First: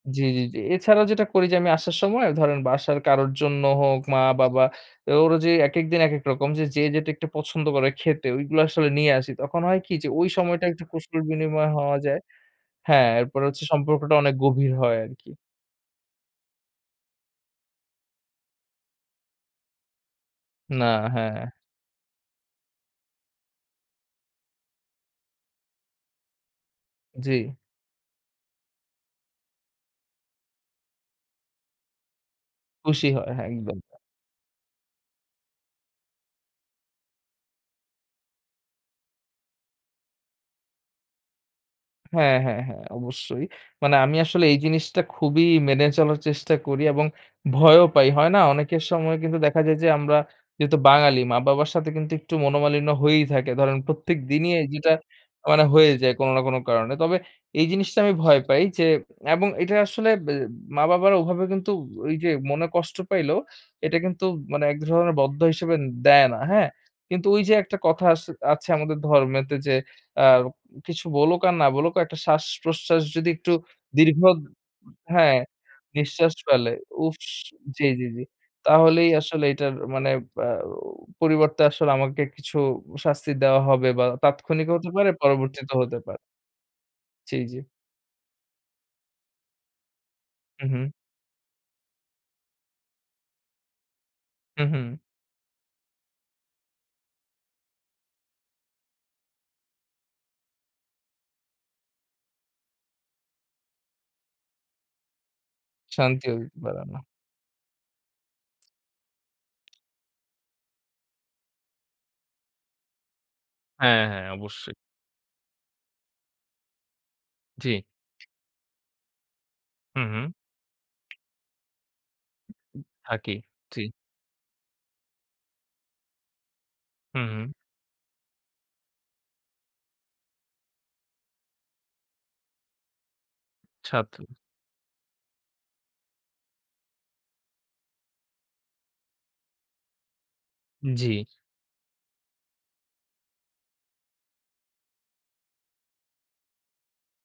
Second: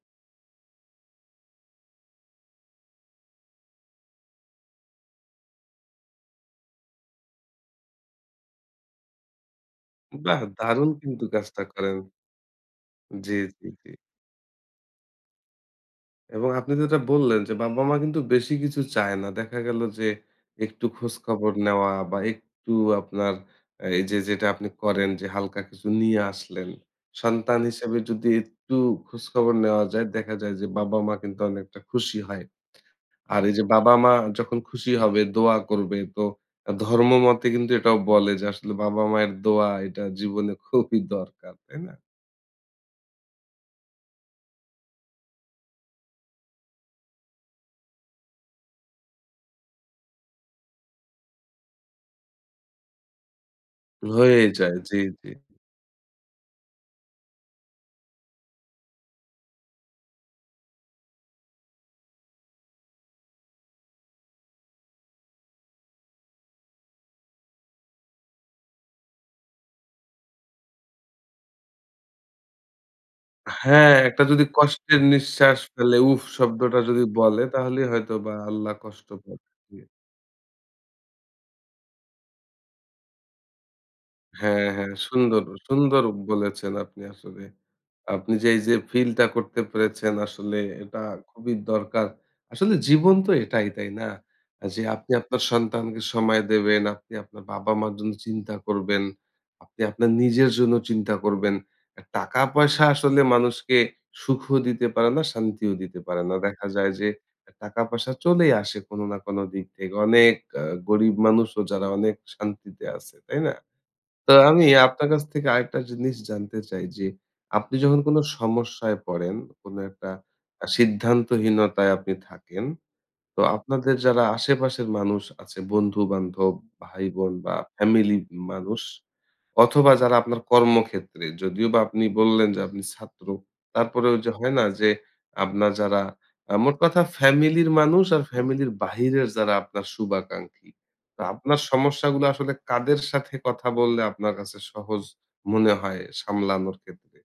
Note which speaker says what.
Speaker 1: জি, জি, জি। এছাড়াও যেটা করি যে, আমি আসার সময় ধরেন বাসার কারোর জন্য হোক, মা-বাবা, বা ওর যে, একেক দিন একেক রকম, যে, যেটা একটু পছন্দ করে খেতে, ঐগুলা আসলে নিয়ে আসি। তখন হয় কী? যে, ওই
Speaker 2: বাহ!
Speaker 1: সময়টা একটু
Speaker 2: দারুণ
Speaker 1: কুশল
Speaker 2: কিন্তু! কাজটা
Speaker 1: বিনিময়
Speaker 2: করেন।
Speaker 1: হওয়া যায় হ্যাঁ,
Speaker 2: জি,
Speaker 1: এরপরে হচ্ছে,
Speaker 2: জি, জি।
Speaker 1: সম্পর্কটা অনেক গভীর হয় আরকি।
Speaker 2: এবং আপনি যেটা বললেন যে, বাবা-মা কিন্তু বেশি কিছু চায় না। দেখা গেল যে, একটু
Speaker 1: না, হ্যাঁ।
Speaker 2: খোঁজখবর নেওয়া বা একটু আপনার এই যে, যেটা আপনি করেন। হালকা কিছু নিয়ে আসলেন।
Speaker 1: জি।
Speaker 2: সন্তান হিসেবে যদি একটু খোঁজখবর নেওয়া যায়, দেখা যায় যে, বাবা-মা কিন্তু অনেকটা খুশি হয়।
Speaker 1: খুশি হয়।
Speaker 2: আর
Speaker 1: হ্যাঁ,
Speaker 2: এই যে,
Speaker 1: একদম।
Speaker 2: বাবা-মা যখন খুশি হবে, দোয়া করবে, তো আ ধর্মমতে কিন্তু এটাও বলে যে, আসলে বাবা মায়ের দোয়া এটা জীবনে খুবই দরকার, তাই না?
Speaker 1: হ্যাঁ, হ্যাঁ, হ্যাঁ, অবশ্যই। মানে আমি আসলে এই জিনিসটা খুবই মেনে চলার চেষ্টা করি এবং ভয়ও পাই। হয় না? অনেকের সময় কিন্তু দেখা যায় যে, আমরা যেহেতু বাঙালি, মা-বাবার সাথে কিন্তু একটু মনোমালিন্য হয়েই থাকে। ধরেন, প্রত্যেক
Speaker 2: হয়েই
Speaker 1: দিনই
Speaker 2: যায়।
Speaker 1: যেটা
Speaker 2: জি, জি।
Speaker 1: মানে হয়ে যায় কোনো না কোনো কারণে। তবে এই জিনিসটা আমি ভয় পাই। যে, এবং এটা আসলে বে মা-বাবারা ওভাবে কিন্তু ওই যে, মনে কষ্ট পাইল, এটা কিন্তু মানে এক ধরনের বদ্দোয়া হিসেবে দেয় না। হ্যাঁ? কিন্তু ওই যে, একটা কথা আসে আছে আমাদের ধর্মেতে, যে, আ কিছু বলুক আর না বলুক, একটা শ্বাসপ্রশ্বাস যদি একটু
Speaker 2: হ্যাঁ,
Speaker 1: দীর্ঘ
Speaker 2: একটা যদি কষ্টের
Speaker 1: হ্যাঁ,
Speaker 2: নিঃশ্বাস ফেলে "উফ!"
Speaker 1: নিশ্বাস ফেলে,
Speaker 2: শব্দটা যদি
Speaker 1: "উফ!" স
Speaker 2: বলে, তাহলে
Speaker 1: জি, জি, জি।
Speaker 2: হয়তোবা আল্লাহ কষ্ট
Speaker 1: তাহলেই
Speaker 2: দেয়।
Speaker 1: আসলে এটা
Speaker 2: জি।
Speaker 1: মানে আ পরিবর্তে আসলে আমাকে কিছু শাস্তি দেয়া হবে বা
Speaker 2: হ্যাঁ,
Speaker 1: তাৎক্ষণিকও হতে
Speaker 2: হ্যাঁ।
Speaker 1: পারে,
Speaker 2: সুন্দর,
Speaker 1: পরবর্তীতেও হতে
Speaker 2: সুন্দর
Speaker 1: পারে।
Speaker 2: বলেছেন আপনি
Speaker 1: জি,
Speaker 2: আসলে।
Speaker 1: জি।
Speaker 2: আপনি যে, এই যে, ফিলটা করতে পেরেছেন, আসলে
Speaker 1: উঁহু।
Speaker 2: এটা খুবই দরকার। আসলে জীবন তো এটাই, তাই না?
Speaker 1: হুম,
Speaker 2: যে,
Speaker 1: হুম।
Speaker 2: আপনি আপনার সন্তানকে সময় দেবেন, আপনি আপনার বাবা-মার জন্য চিন্তা করবেন। আপনি আপনার নিজের জন্য চিন্তা করবেন। টাকা-পয়সা আসলে মানুষকে সুখও দিতে পারে না, শান্তিও দিতে পারে
Speaker 1: শান্তি
Speaker 2: না।
Speaker 1: হইতে
Speaker 2: দেখা
Speaker 1: পারে
Speaker 2: যায়
Speaker 1: না।
Speaker 2: যে, টাকা-পয়সা চলেই আসে কোনো না কোনো দিক থেকে। অনেক আ গরিব মানুষও, যারা অনেক শান্তিতে আছে। তাই না?
Speaker 1: হ্যাঁ, হ্যাঁ,
Speaker 2: তা আমি
Speaker 1: অবশ্যই।
Speaker 2: আপনার কাছ থেকে আরেকটা জিনিস জানতে চাই। যে, আপনি
Speaker 1: জি।
Speaker 2: যখন কোনো সমস্যায় পড়েন, কোনো
Speaker 1: হু,
Speaker 2: একটা
Speaker 1: হুম।
Speaker 2: আ সিদ্ধান্তহীনতায় আপনি থাকেন,
Speaker 1: থাকেই,
Speaker 2: তো
Speaker 1: জি।
Speaker 2: আপনাদের যারা আশেপাশের মানুষ আছে, বন্ধু-বান্ধব,
Speaker 1: হু,
Speaker 2: ভাই-বোন
Speaker 1: হুম।
Speaker 2: বা ফ্যামিলির মানুষ, অথবা যারা আপনার কর্মক্ষেত্রে, যদিও বা আপনি বললেন যে, আপনি ছাত্র, তারপরে
Speaker 1: ছাত্র।
Speaker 2: ওই যে, হয় না? যে, আপনার যারা আ মোট কথা ফ্যামিলির মানুষ, আর ফ্যামিলির বাহিরের যারা আপনার শুভাকাঙ্ক্ষী, তো
Speaker 1: জি।
Speaker 2: আপনার সমস্যাগুলা আসলে কাদের সাথে কথা বললে আপনার কাছে সহজ মনে হয়, সামলানোর ক্ষেত্রে?